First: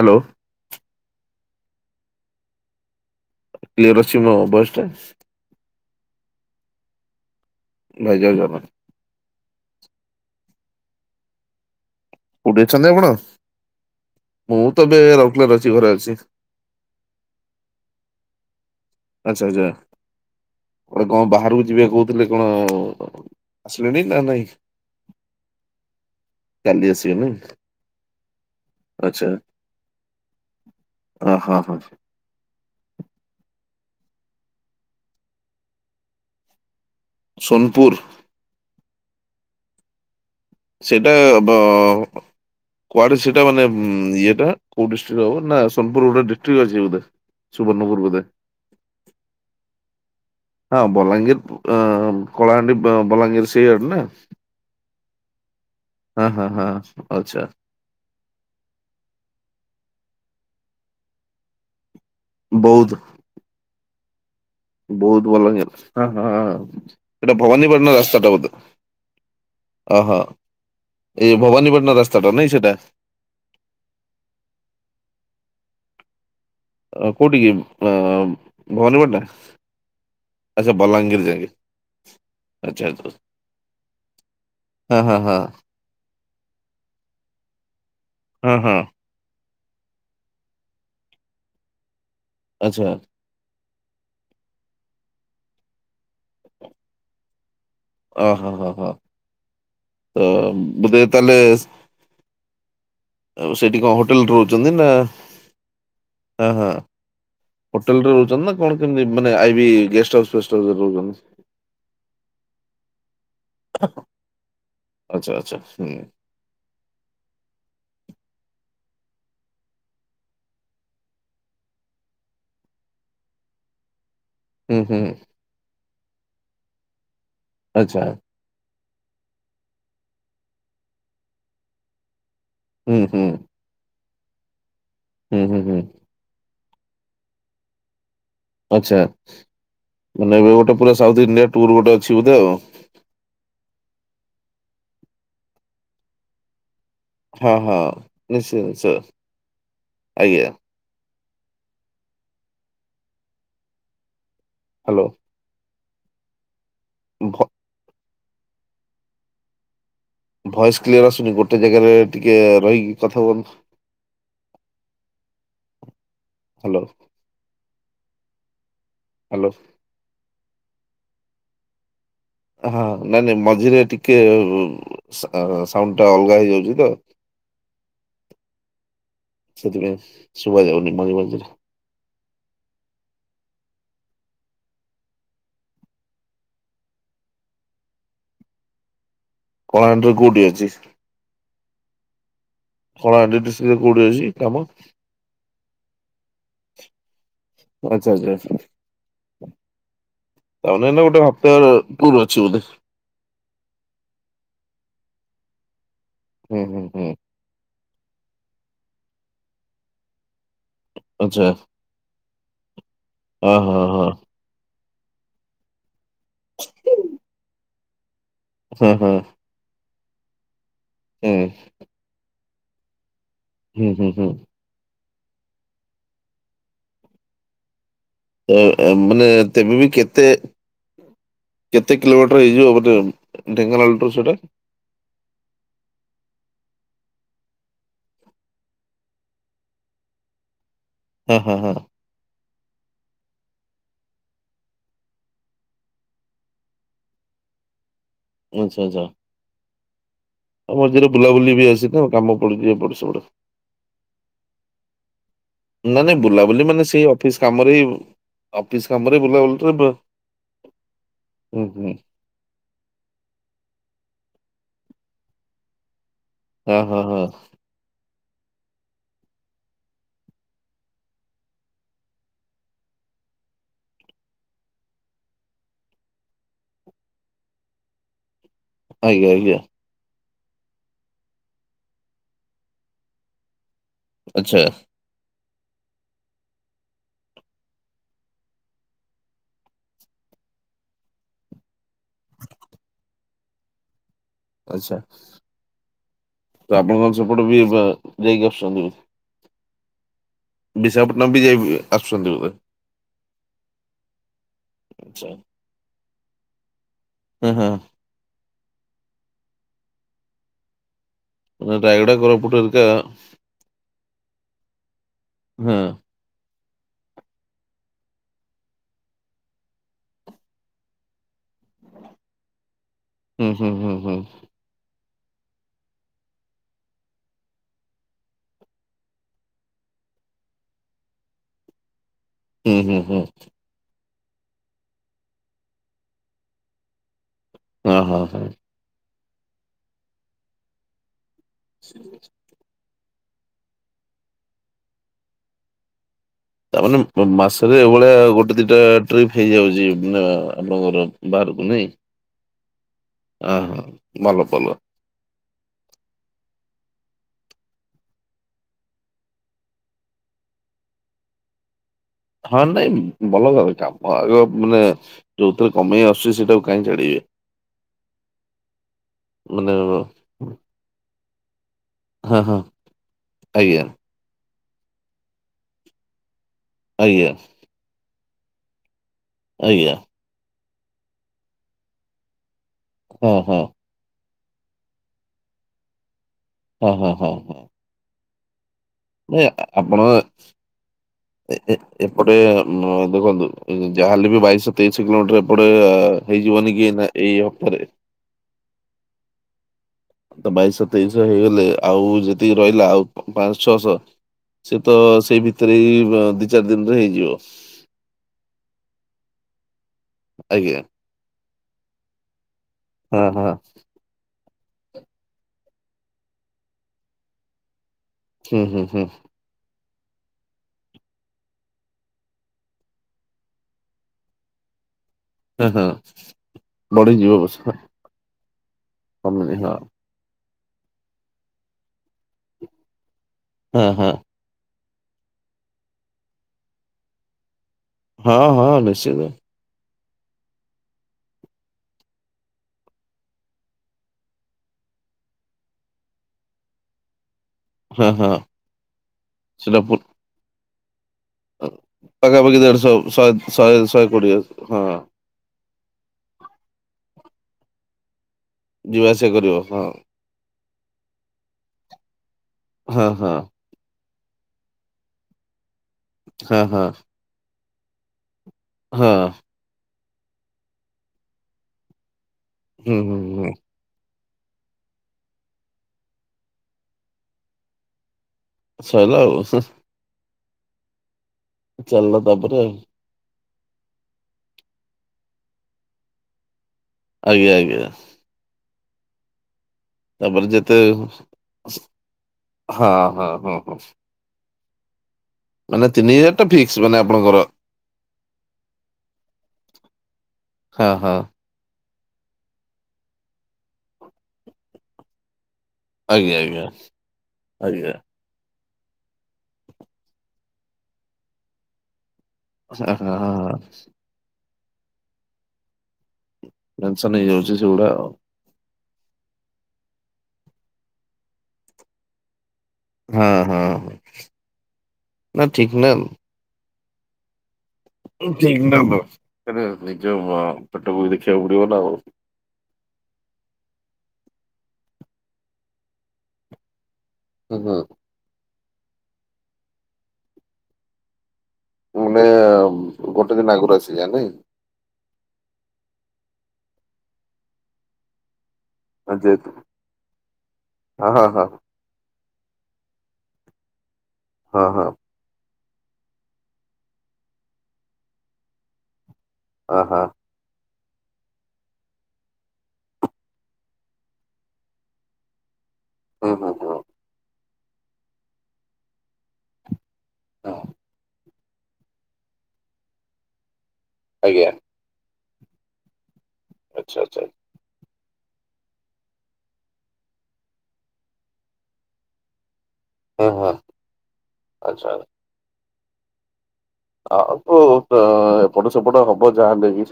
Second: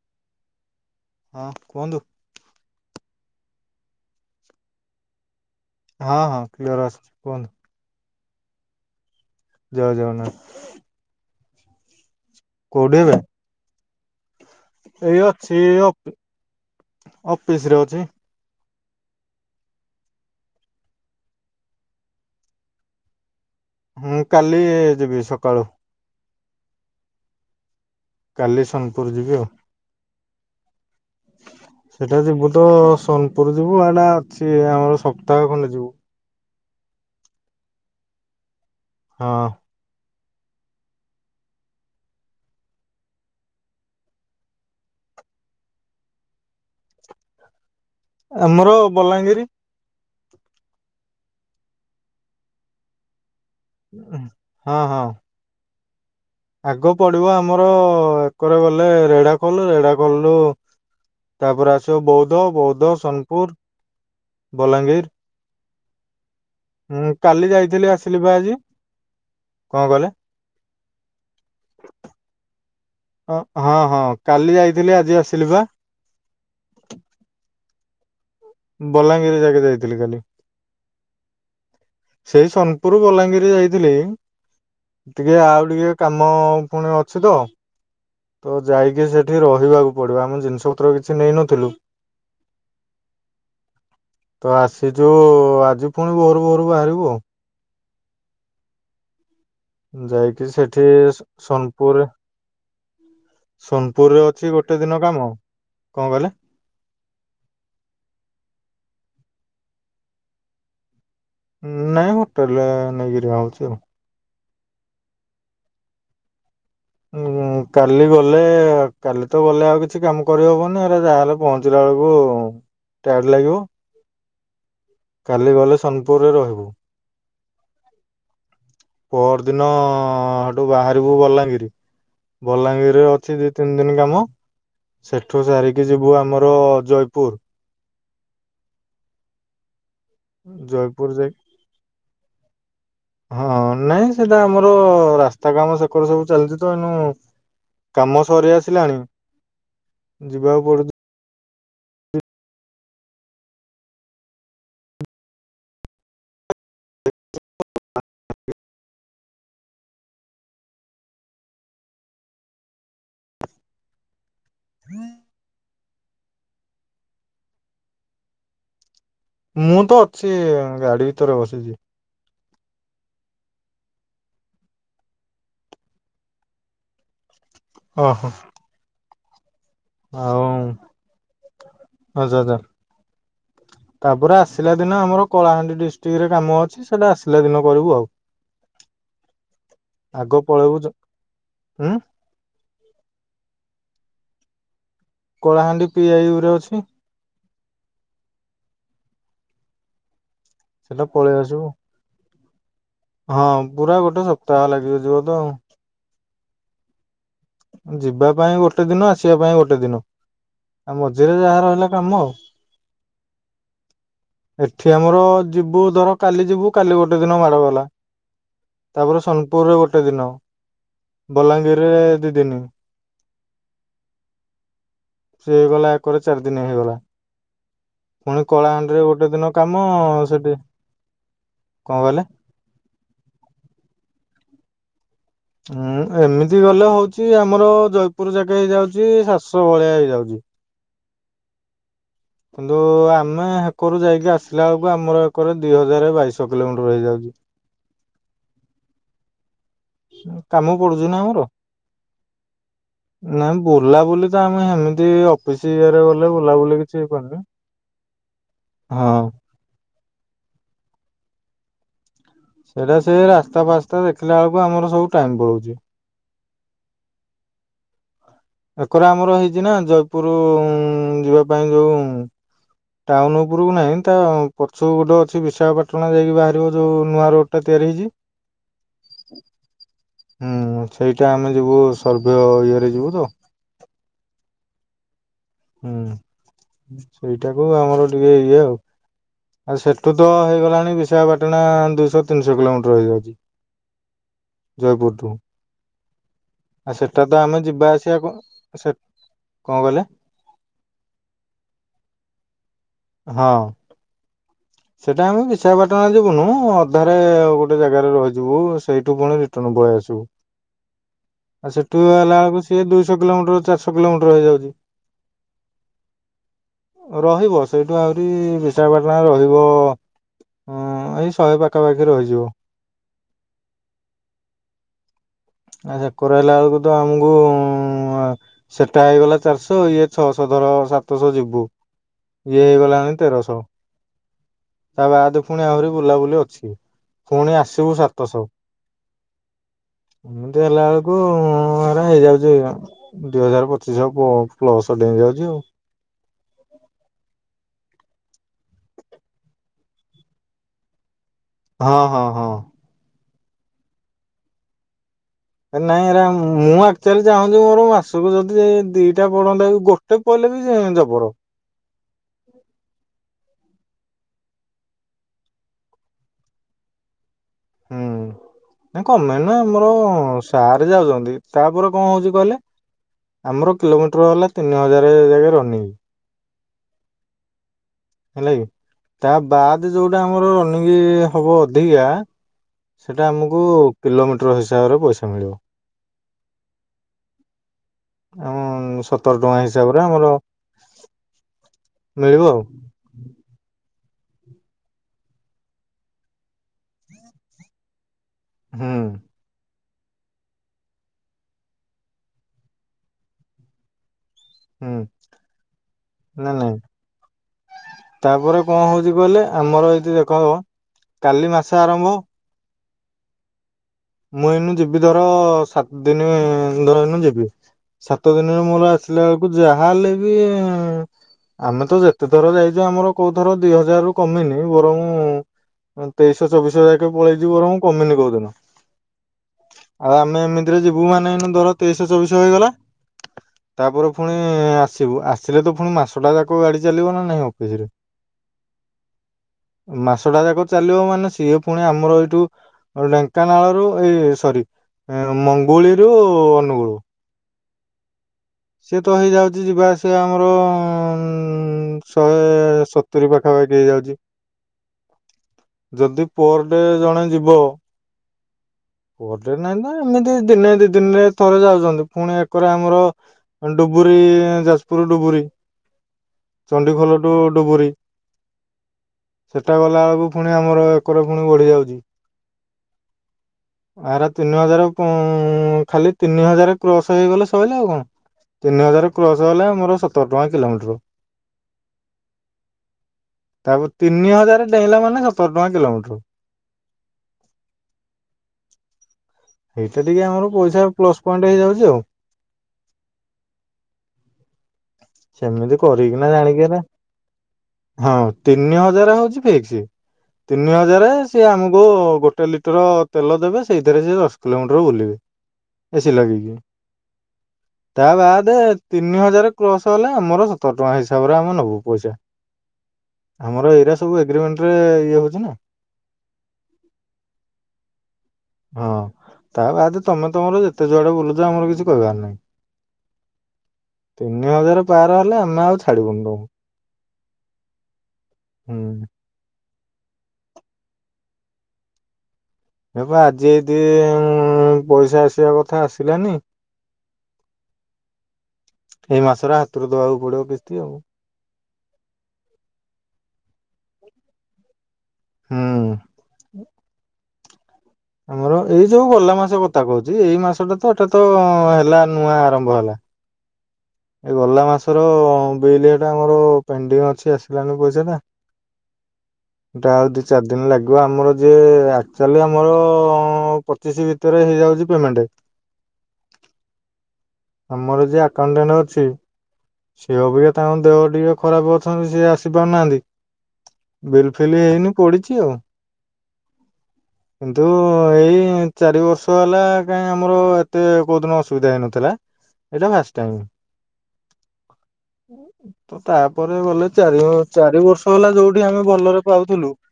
Hello. ହଁ କୁହନ୍ତୁ। Clear ଆସୁଚି ମୋ ଭଏସ ଟା? ହଁ ହଁ କ୍ଲିଅର ଆସୁଚି କୁହନ୍ତୁ। ଭାଇ ଜୟ ଜଗନ୍ନାଥ। ଜୟ ଜଗନ୍ନାଥ। କୋଉଠି ଅଛନ୍ତି ଆପଣ? ମୁଁ ତ ଏବେ ଏଇ ରାଉଲ୍କେଲାରେ ଅଛି ଘରେ ଅଛି। ଅଫିସିରେ ଅଛି। ଆଚ୍ଛା ଆଚ୍ଛା। ଗୋଟେ କଣ ବାହାରକୁ ଯିବେ କହୁଥିଲେ କଣ? ଆସିଲେନି ମୁଁ ନା ନାଇଁ? କାଲି ଯିବି ସକାଳୁ। କାଲି ଆସିବେ ନାଇଁ?। କାଲି ସୋନପୁର ଆଚ୍ଛା ଯିବି ଆଉ। ଅ ହଁ ହଁ। ସେଇଟା ଯିବୁ ତ ସୋନପୁର ଯିବୁ। ଏଇଟା ଅଛି, ଆମର ସପ୍ତାହ ଖଣ୍ଡେ ଯିବୁ। ସୋନପୁର୍। ହଁ। ସେଇଟା ବ କୁଆଡେ ସେଟା ମାନେ, ଇଏଟା କୋଉ ଡିଷ୍ଟ୍ରିକ୍ ରେ ହବ? ନା ସୋନପୁର ଗୋଟେ ଡିଷ୍ଟ୍ରିକ୍ ଅଛି ବୋଧେ। ସୁବର୍ଣ୍ଣପୁର୍ ବୋଧେ। ଆମର ବଲାଙ୍ଗୀରି। ହଁ, ବଲାଙ୍ଗୀର, ଅ-କଳାହାଣ୍ଡି, ବଲାଙ୍ଗୀର୍ ହଁ, ହଁ। ହଁ ହଁ ହଁ ଆଗ ପଡିବ ଆଚ୍ଛା ଆମର ଏକରେ ଗଲେ, ରେଢା ଖୋଲ୍, ରେଢା ଖୋଲରୁ, ତାପରେ ଆସିବ ବୌଦ୍ଧ, ବୌଦ୍ଧ ସୋନ ପୁର୍ ବୋହୁତ୍ ଭଲ ଜା-ହଁ ହଁ। ହୁଁ ସେଟା କାଲି ଯାଇଥିଲି ଭବାନୀପାଟଣା ଆସିଲି ରାସ୍ତା ଟା ବା ଆଜି ବୋଧେ? କଣ କହିଲେ ଅହ, ଏଇ ଭବାନୀପଟଣା ରାସ୍ତାଟା ନାଇଁ, ସେଇଟା? ଅ ହଁ ହଁ। କାଲି ଯାଇଥିଲି, ଆଜି ଆସିଲି ବା। ଅ-କୋଉଠି କି, ଅ-ଭବାନୀପଟଣା? ବଲାଙ୍ଗୀର ଯାକେ ଯାଇଥିଲି କାଲି। ଆଚ୍ଛା ବଲାଙ୍ଗୀର ଯାଙ୍କେ। ସେଇ, ସୋନ୍ ପୁର୍ ବଲାଙ୍ଗୀର୍ ଯାଇଥିଲି। ହଁ ହଁ ହଁ ଟିକେ ଆଉ ଟିକେ କାମ ପୁଣି ଅଛି ତ ତ, ହଁ ହଁ ଯାଇକି ସେଠି ରହିବାକୁ ପଡିବ। ଆମ ଜିନ୍ସ ପତ୍ର କିଛି ନେଇନଥିଲୁ ଆଚ୍ଛା। ତ, ଆସିଛୁ। ଆଜି ଫୁଣି ଭୋରୁ, ଭୋରୁ ବାହାରିବୁ ଆଉ। ଅ, ହଁ, ହଁ, ହଁ। ତ, ଯାଇକି ସେଠି ବୋଧେ ତାହେଲେ ସୋନପୁର ଆଉ ସେଇଠି କଣ ସୋନପୁରରେ ହୋଟେଲ ଅଛି ରହୁଛନ୍ତି ଗୋଟେ ନା? ଦିନ କାମ କଣ କହିଲେ? ହଁ, ହଁ। ହୋଟେଲ୍ ରେ ରହୁଛନ୍ତି ନା କଣ କେମିତି, ମାନେ ଆଇଭି ଗେଷ୍ଟ ହାଉସ୍, ଫେଷ୍ଟ ହାଉସ୍ ରେ ରହୁଛନ୍ତି? ନାଇଁ, ହୋଟେଲ୍ ରେ ନେଇକି, ରୁହା ହଉଛି ଆଉ। ଆଚ୍ଛା, ଆଚ୍ଛା। ହୁଁ। [unintelligible] କାଲି ଗଲେ, କାଲି ତ ଗଲେ ଆଉ କିଛି କାମ କରିହବନି ଏରା ଯାହାହେଲେ, ପହଞ୍ଚିଲା ବେଳକୁ ଟାୟାର୍ଡ ଲାଗିବ। ହୁଁ, ହୁଁ। କାଲି ଗଲେ, ସୋନ୍ ପୁର୍ ରେ ରହିବୁ। ଆଚ୍ଛା। ପହର ଦିନ, ହେଠୁ ବାହାରିବୁ ବଲାଙ୍ଗୀର୍। ହୁଁ ବଲାଙ୍ଗୀରିରେ ହୁଁ ଅଛି ଦି ତିନି ଦିନ୍ କାମ। ହୁଁ ସେଠୁ ହୁଁ ହୁଁ ସାରିକି ଯିବୁ ଆମର ଜୟପୁର୍ ଆଚ୍ଛା। ମାନେ, ଏବେ ଗୋଟେ ପୁରା ଜୟପୁର ସାଉଥ୍ ଯାଇ ଇଣ୍ଡିଆ ଟୁର୍ ଗୋଟେ ଅଛି ବୋଧେ, ଆଉ। ହଁ, ନାଇଁ ସେଇଟା ଆମର, ରାସ୍ତା କାମ ସେକରେ ସବୁ ଚାଲିଛି ତ, ଏନୁ ହଁ ହଁ କାମ ସରି ନିଶ୍ଚୟ ନିଶ୍ଚୟ ଆସିଲାଣି। ଆଜ୍ଞା ଯିବାକୁ ପଡୁ ହାଲୋ। ଭ ଭଏସ୍ କ୍ଲିୟର ଆସୁନି। ଗୋଟେ ଜାଗାରେ ଟିକେ ରହିକି କଥା ହୁଅନ୍ତୁ। [inaudible] ହାଲୋ। ହ୍ୟାଲୋ ମୁଁ ତ ଅଛି, ଗାଡି ଭିତରେ ବସିଛି। ହଁ, ନାଇଁ, ନାଇଁ ମଝିରେ ଟିକେ ଉ ସା-ସାଉଣ୍ଡ ଟା ଅଲଗା ହେଇଯାଉଛି ତ। ଅହ। ସେଥିପାଇଁ। ଆଉ, ଶୁଭା ଯାଉନି ମଝି ମଝିରେ ଆ ସଦା। [inaudible] ତାପରେ, ଆସିଲା ଦିନ ଆମର କଳାହାଣ୍ଡି ଡିଷ୍ଟ୍ରିକ୍ ରେ କାମ ଅଛି। ସେଟା ଆସିଲା ଦିନ କରିବୁ, ଆଉ। କଳାହାଣ୍ଡିରେ ଆଗ କୋଉଠି ଅଛି ପଳେଇବୁ ତ। ଉଁ। କଳା ହାଣ୍ଡି ଡିଷ୍ଟ୍ରିକ୍ଟ କୋଉଠି ଅଛି କାମ? କଳାହାଣ୍ଡି ପି ଆଇ ୟୁ ରେ ଅଛି। ଆଚ୍ଛା-ଆଚ୍ଛା-ଆଚ୍ଛା-ଆଚ୍ଛା ତାମାନେ ସେଟା ଏଇନା ଗୋଟେ ପଳେଇ ଆସିବୁ [unintelligible] [unintelligible] ଅଛି ବୋଧେ? ହଁ ପୁରା ଗୋଟେ ସପ୍ତାହ ଲାଗିବ ଯିବ ତ ଆଉ‌। ହୁଁ-ହୁଁ-ହୁଁ। ଯିବା ପାଇଁ ଗୋଟେ ଦିନ ଆସିବା ପାଇଁ ଗୋଟେ ଦିନ, ଆଉ ମଝିରେ ଯାହା ରହିଲା କାମ ଆଉ। ଓ-ହୋ-ହୋ। ଏଠି ଆମର ଯିବୁ ଧର କାଲି ଯିବୁ, କାଲି ଗୋଟେ ଦିନ ମାଡ ଗଲା। ହଁ ହଁ ତାପରେ ସୋନପୁର୍ ରେ ଗୋଟେ ଦିନ, ହୁଁ ବଲାଙ୍ଗୀର୍ ରେ ଦି ଦିନି। ହୁଁ-ହୁଁ-ହୁଁ। ସେ ହେଇଗଲା ଏକରେ ଚାରି ଦିନି ହେଇଗଲା। ପୁଣି ଏ ଏ କଳାହାଣ୍ଡିରେ ମାନେ ଗୋଟେ ଦିନ ତେବେ କାମ ବି କେତେ ସେଟି। କେତେ କିଲୋମିଟର ହେଇଯିବ [unintelligible] ଢେଙ୍କାନାଳ ରୁ ସେଇଟା? ଉଁ ଏମିତି ଗଲେ ହଉଚି ଆମର ଜୟପୁର୍ ଯାକେ ହେଇଯାଉଚି ଶାତସ ଭଳିଆ ହେଇଯାଉଚି। ହଁ-ହଁ-ହୁଁ। କିନ୍ତୁ ଆମେ ହେକରୁ ଯାଇକି ଆସିଲା ବେଳକୁ ଆମର ଏକରେ ଦି ହଜାର ବାଇଶହ କିଲୋମିଟର ହେଇଯାଉଚି। ଆଚ୍ଛା-ଆଚ୍ଛା। ହଁ କାମ ପଡୁଚି ନା ଆମର, ବୁଲାବୁଲି ବି ଅଛି ନା କାମ ପଡୁଛି ଏପଟେ ସେପଟେ। ନାଇଁ ବୁଲାବୁଲି ତ ଆମେ ହେମିତି ଅ ଫିସ୍ ନା ଇଏରେ ନାଇଁ ଗଲେ ବୁଲାବୁଲି କିଛି ହେଇପାରୁନି। ଅଫିସ୍ କାମରେ ହଁ ବୁଲାବୁଲି [unintelligible] ସେଇଟା ସେ ରାସ୍ତା ଫାସ୍ତା ଦେଖିଲା ବେଳକୁ ଆମର ସବୁ ଟାଇମ୍ ପଳଉଚି। ଓ-ହୋ-ହୋ। ଏକରେ ଆମର ହେଇଚି ନା ଜୟପୁର ଯିବା ପାଇଁ ଯୋଉ ଟାଉନ୍ ଉପୁରକୁ ନାଇଁ, ତା ପଛୁକୁ ଗୋଟେ ଅଛି ବିଶାଖାପାଟଣା ଯାଇକି ବାହାରିବ ଯୋଉ ନୂଆ ରୋଡ୍ ଟା ତିଆରି ହେଇଚି। ଆଜ୍ଞା-ଆଜ୍ଞା। ହୁଁ ସେଇଟା ଆମେ ଯିବୁ ସର୍ଭେ ଇଏରେ ଯିବୁ ତ। ଆଚ୍ଛା। ହୁଁ ସେଇଟାକୁ ଆମର ଟିକେ ଇଏ ଆଉ। ଆଉ ସେଠୁ ତ ହେଇଗଲାଣି ବିଶାଖାପାଟଣା ଦୁଇଶହ ତିନିଶହ କିଲୋମିଟର ହେଇଯାଉଚି। ଆଚ୍ଛା। ତ ଆଉ ଆପଣ କଣ ସେଟା ତ ସେପଟେ ଆମେ ବି ଯିବା ଆସିବା କ ଯାଇକି ଆସୁଛନ୍ତି? ସେ କଣ କହିଲେ? ବିଶାଖାପଟନମ୍ ବି ଯାଇି ଆସୁଛନ୍ତି ବୋଧେ? ହଁ ସେଟା ଆଚ୍ଛା ଆମେ ବିଶାଖପାଟଣା ଯିବୁନୁ, ଅ ଧାରେ ହଁ ହଁ ଗୋଟେ ଜାଗାରେ ରହିଯିବୁ, ସେଇଠୁ ପୁଣି ରିଟର୍ଣ ପଳେଇ ଆସିବୁ‌। ମାନେ ଆଉ ସେଠୁ ରାୟଗଡା ହେଲା କୋରାପୁଟ ବେଳକୁ ହେରିକା ସଏ ଦୁଇଶହ କିଲୋମିଟର ଚାରିଶହ କିଲୋମଟର ହେଇଯାଉଚି। ହୁଁ। ରହିବ ସେଇଠୁ ଆହୁରି ବିଶାଖାପାଟଣା ରହିବ ଅଁ ଏଇ ଶହେ ପା ଖାପାଖି ରହିଯିବ। ହୁଁ ହୁଁ ହୁଁ ହୁଁ। ଆ ସେକର ହେଲା ବେଳକୁ ତ ଆମୁକୁ ଆ। ସେଟା ହେଇଗଲା ଚାରିଶହ, ଇଏ ଛଅଶହ ଧର ସାତଶହ ଯିବୁ। ଇଏ ହୁଁ ହୁଁ ହେଇଗଲାଣି ହୁଁ ତେରଶହ, ତା ବାଦେ ପୁଣି ଆହୁରି ବୁଲାବୁଲି ଅଛି। ପୁଣି ଆସିବୁ ହଁ ହଁ ସାତସ ହଁ। ଏମ୍ତି ହେଲା ଵେଳୁକୁ ହଁରା ହେଇଯାଉଚି ଦି ହଜାର ପଚିଶଶହ ପ୍ଲସ ଡେଇଁ ଯାଉଚି ଆଉ। ତା ମାନେ ମାସରେ ଏଭଳିଆ ଗୋଟେ ଦିଟା ଟ୍ରିପ୍ ହେଇଯାଉଚି ମାନେ ଆପଣଙ୍କର ବାହାରକୁ। ହଁ-ହଁ-ହଁ। ଅ-ହଁ-ଭଲ-ଭଲ। ହେ ନାଇଁ ହେରା ମୁଁ ଆକ୍ଚୁଆଲି ଚାହୁଁଚି ମୋର ମାସୁକୁ ଯଦି ଦିଟା ପଡନ୍ତା କି ଗୋ ଟେ ପଇଲେ ବି ଯବର। ହଁ ନାଇଁ ଭଲ କ କାମ ଆଗ ମାନେ ଯୋଉଥିରେ କମେଇ ଆସୁଛି ସେଟା କାହିଁଛାଡିଏ। ହୁଁ ନାଇ କମେ ନା ମାନେ ଆମର ସାରେ ଯାଉଚନ୍ତି। ତାପରେ କଅଁ ହଉଛି ହଁ ହଁ କହିଲେ ଆମର ଆଜ୍ଞା କିଲୋମିଟର ହେଲା ତିନି ହଜାର ଜାଗାରେ ରନିଙ୍ଗି ଆଜ୍ଞା। ହେଲା କିି ତା ବାଦ ଆଜ୍ଞା ଯୋଉଟା ଆମର ରନଙ୍ଗି ହବ ଅଧିକା ସେଟା ହଁ ହଁ ଆମକୁ କିଲୋମିଟର ହିସାବରେ ପଇସା ମିଳିବ। ହ, ହ, ହ, ହ। ଆମ ସ୍। ନ ଆପଣ ଏ ଏପଟେ ମିଳିବ ଆଉ। ଦେଖନ୍ତୁ ଯାହାହେଲେ ବି ବାଇଶିହ ତେଇଶ କିଲୋମିଟର ଏପଟେ ଆ ହେଇଯିବନି କି ଏଇ ନା ଏଇ ଉପରେ। ହୁଁ। ତ ବାଇଶହ ତେଇଶିଶହ ହେଇଗଲେ ଆଉ ଯେତିକି ରହିଲା ଆଉ ପାଆଁ ଶହ ଛଅଶହ ସେ ତ ହୁଁ ସେଇ ଭିତରେ ବି ନା ଦିଚାରି ନାଇଁ ଦିନରେ ହେଇଯିବ। ତାପରେ କଅଁ ହଉଚି କହିଲେ ଆମର ଯଦି ଦେଖ ଆଜ୍ଞା କାଲି ମାସ ଆରମ୍ଭ ହଁ ହଁ। ମୁଁ ଏଇନୁ ଯିବି ଧର ସାତ ଦିନ ଧର ଏଇନୁ ଯିବି ସାତ ଦିନରେ ହୁଁ ହୁଁ ମୋର ହୁଁ ଆସିଲା ବେଳକୁ ଯାହା ହେଲେ ବି ଆମେ ତ ଯେତେ ଥର ଯାଇଚୁ ଆମର କୋଉ ଥର ଦି ହଜାର ରୁ କମିନି ବରଂ ହଁ ହଁ ତେଇଶହ ଚବିଶ ଯାକେ ପଳେଇଚି ବରମ କମିନି କୋଉଦ୍ଦିନ। କମିଜୀବ। ଆଉ ଆମେ ଏମିତିରେ ଯିବୁ ମାନେଇନୁ ଧର ତେଇଶହ ଚବିଶ ହେଇଗଲା ହଁ ହଁ ତାପରେ ପୁଣି ଇଁ ଆସିବୁ ଆସିଲେ ତ ପୁଣି ମାସଟା ଯାକ ଗାଡି ଚାଲିବ ନା ନାଇଁ ଅଫିସିରେ। ହଁ ହଁ ନିଶ୍ଚିତ। ମାସ ଟା ଯାକ ଚାଲିବ ମାନେ ସିଏ ପୁଣି ଆମର ଏଇଠୁ ଢେଙ୍କାନାଳ ରୁ ଏଇ ସରି ମଙ୍ଗୁଳିରୁ ଅନୁଗୁଳ ହଁ ହଁ ସେଏତ ହେଇଯାଉଚି ସେଟା ଯିବା ପୁ ଆସିବା ଆମର ଉ ଶହେ ପାଖାପାଖି ଦେଢଶହ ଶହେ ସତୁରୀ ଶହେ ପାଖାପାଖି ଶହେ ହେଇଯାଉଚି। କୋଡିଏ ହଁ ଯଦି ପଅର ଡେ ଜଣେ ଯିବ ଯିବା ଆସିବା ଗୋଟେ କରିବ ନାଇଁ ହଁ। ତ ଏମିତି ଦିନେ ଦି ଦିନରେ ଥରେ ଯାଉଚନ୍ତି ପୁଣି ଏକରେ ଆମର ହଁ ହଁ ଡୁବରୀ ଯାଜପୁର ଡୁବୁରୀ ହଁ ହଁ ଚଣ୍ଡିଖୋଲ ଠୁ ଡୁବରୀ ହଁ। ସେଟା ଗଲାବେଳକୁ ପୁଣି ଆମର ଏକର ପୁଣି ବଢ଼ିଯାଉଚି। ହୁଁ ହୁଁ ହୁଁ। ଆର ତିନି ହଜାର ଖାଲି ତିନି ହଜାର କ୍ରସ ହେଇଗଲେ ସଇଲା ଆଉ କଣ ତିନି ହଜାର ସଇଲା ଆଉ କ୍ରସ ହେଲେ ଆମର ସତର ଟଙ୍କା କିଲୋମିଟର। ଚାଲିଲା ତାପରେ ଆଉ ତାପରେ ତିନି ହଜାର ଡେଇଁଲା ମାନେ ସତର ଟଙ୍କା କିଲୋମିଟର। ଆଜ୍ଞା ଆଜ୍ଞା। ସେଇଟା ଟିକେ ଆମର ତାପର ଯେତେ ପଇସା ପ୍ଲସ ପଏଣ୍ଟ ହେଇଯାଉଛି ଆଉ ହଁ ହଁ ହଁ ହଁ। ସେମିତି ମାନେ ତିନି କରିକିଣା ହଜାର ଟା ଫିକ୍ସ ଜାଣିକିହେରା। ମାନେ ଆପଣଙ୍କର ହଁ ତିନି ହଜାର ହଉଛି ଫିକ୍ସ ତିନି ହଁ ହଜାର ହଁ ସେ ଆମକୁ ଗୋଟେ ଲିଟର ତେଲ ଦେବେ ସେଇଥିରେ ସେ ଦଶ କିଲୋମିଟର ବୁଲିବେ। ଏସି ଆଜ୍ଞା ଲଗେଇ କି ଆଜ୍ଞା ଆଜ୍ଞା ତା ବାଦେ ତିନି ହଜାର କ୍ରସ ହେଲେ ଆମର ସତର ଟଙ୍କା ହିସାବରେ ଆମେ ନବୁ ପଇସା। ହ ହ ହ। ଆମର ଏଇରା ସବୁ ଏଗ୍ରିମେଣ୍ଟରେ ଇଏ ହଉଛି ନା। ଜନସନ ହେଇଯାଉଛି ସେଗୁଡା ଆଉ ହଁ ତା ବାଦ ତମେ ତମର ଯେତେ ଯୁଆଡେ ବୁଲୁଛ ଆମର କିଛି କହିବାର ନାହିଁ। ହଁ ହଁ ହଁ ତିନି ହଜାର ପାର ହେଲେ ନା ଆମେ ଠିକ ଆଉ ନା ଛାଡିବୁନ ତମକୁ। ଠିକ୍ ନାତ ହୁଁ ତେବେ ନିଜ ପେଟକୁ ବି ଦେଖିବାକୁ ପଡିବ ନା ଆଉ ଏପା ଆଜି ଏଇଦି ଇଁ ପଇସା ଆସିବା କଥା ଆସିଲାନି। ହୁଁ ହୁଁ। ଏଇ ମାସରେ ହାତରେ ଦବାକୁ ପଡିବ କିସ୍ତି ଆଉ। ଉମେ ଗୋଟେ ଦିନ ଆଗରୁ ଆସେ ଜାଣିନକି? ହୁଁ। ଆମର ଏଇ ଯୋଉ ଗଲା ଯେହେତୁ ମାସ କଥା କହୁଛି ଏଇ ମାସ ଟା ତ ଏଟା ହଁ ତ ହଁ ହେଲା ନୂଆ ଆରମ୍ଭ ହେଲା ଏ ଗଲା ହଁ ମାସର ହଁ ବିଲ ହେଟା ଆମର ପେଣ୍ଡିଙ୍ଗ ଅଛି ଆସିଲାନି ପଇସାଟା ହଁ ହଁ ହଁ [inaudible] ଚାରି ଦିନ ଲାଗିବ ଆମର ଯିଏ ଆକ୍ଚୁଆଲି ଆମର ପଚିଶି ଭିତରେ ହେଇଯାଉଛି ପେମେଣ୍ଟ। ହୁଁ ହୁଁ ହୁଁ। ଆମର ଯିଏ ଆକାଉଣ୍ଟାଣ୍ଟ ଅଛି ସିଏ ଅବିକା ତାଙ୍କ ଦେହ ଟିକେ ଖରାପ ଅଛନ୍ତି ସିଏ ଆସି ପାରୁନାହାନ୍ତି। ଆଜ୍ଞା ବିଲଫିଲି ହେଇନି ପଡିଛି ଆଉ। ଆଚ୍ଛା ଆଚ୍ଛା। କିନ୍ତୁ ଏଇ ଚାରି ବର୍ଷ ହେଲା କାଇଁ ଆମର ଏତେ କଉଦିନ ଅସୁବିଧା ହେଇନଥିଲା। ଏଇଟା ଫାଷ୍ଟ ଅ ଟାଇମ୍। ହ ଆଚ୍ଛା୍। ତ ତାପରେ ଗଲେ ଚାରି ଆଉ ଚାରି ତ ବର୍ଷ ହେଲା ଯୋଉଠି ଏପଟ ଆମେ ସେପଟ ଭଲରେ ହବ ପାଉଥିଲୁ ଯାହାହେଲେ ବି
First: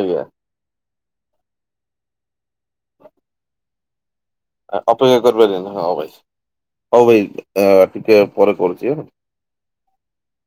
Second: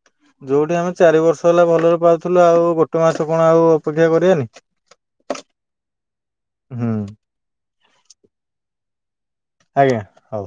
ଆଜ୍ଞା ଯୋଉଠି ଆମେ ଚାରି ବର୍ଷ ହେଲା ଭଲରେ ପାଉଥିଲୁ ଆଉ ଗୋଟେ ମାସ କଣ ଆଉ ଅପେକ୍ଷା କରିବାନି? ଅପେକ୍ଷା କରିପାରିବାନି ହଉ ଭାଇ ହୁଁ ହଉ ଭାଇ ଟିକେ ପରେ କରୁଛିହେଲା। ଆଜ୍ଞା। ହଉ।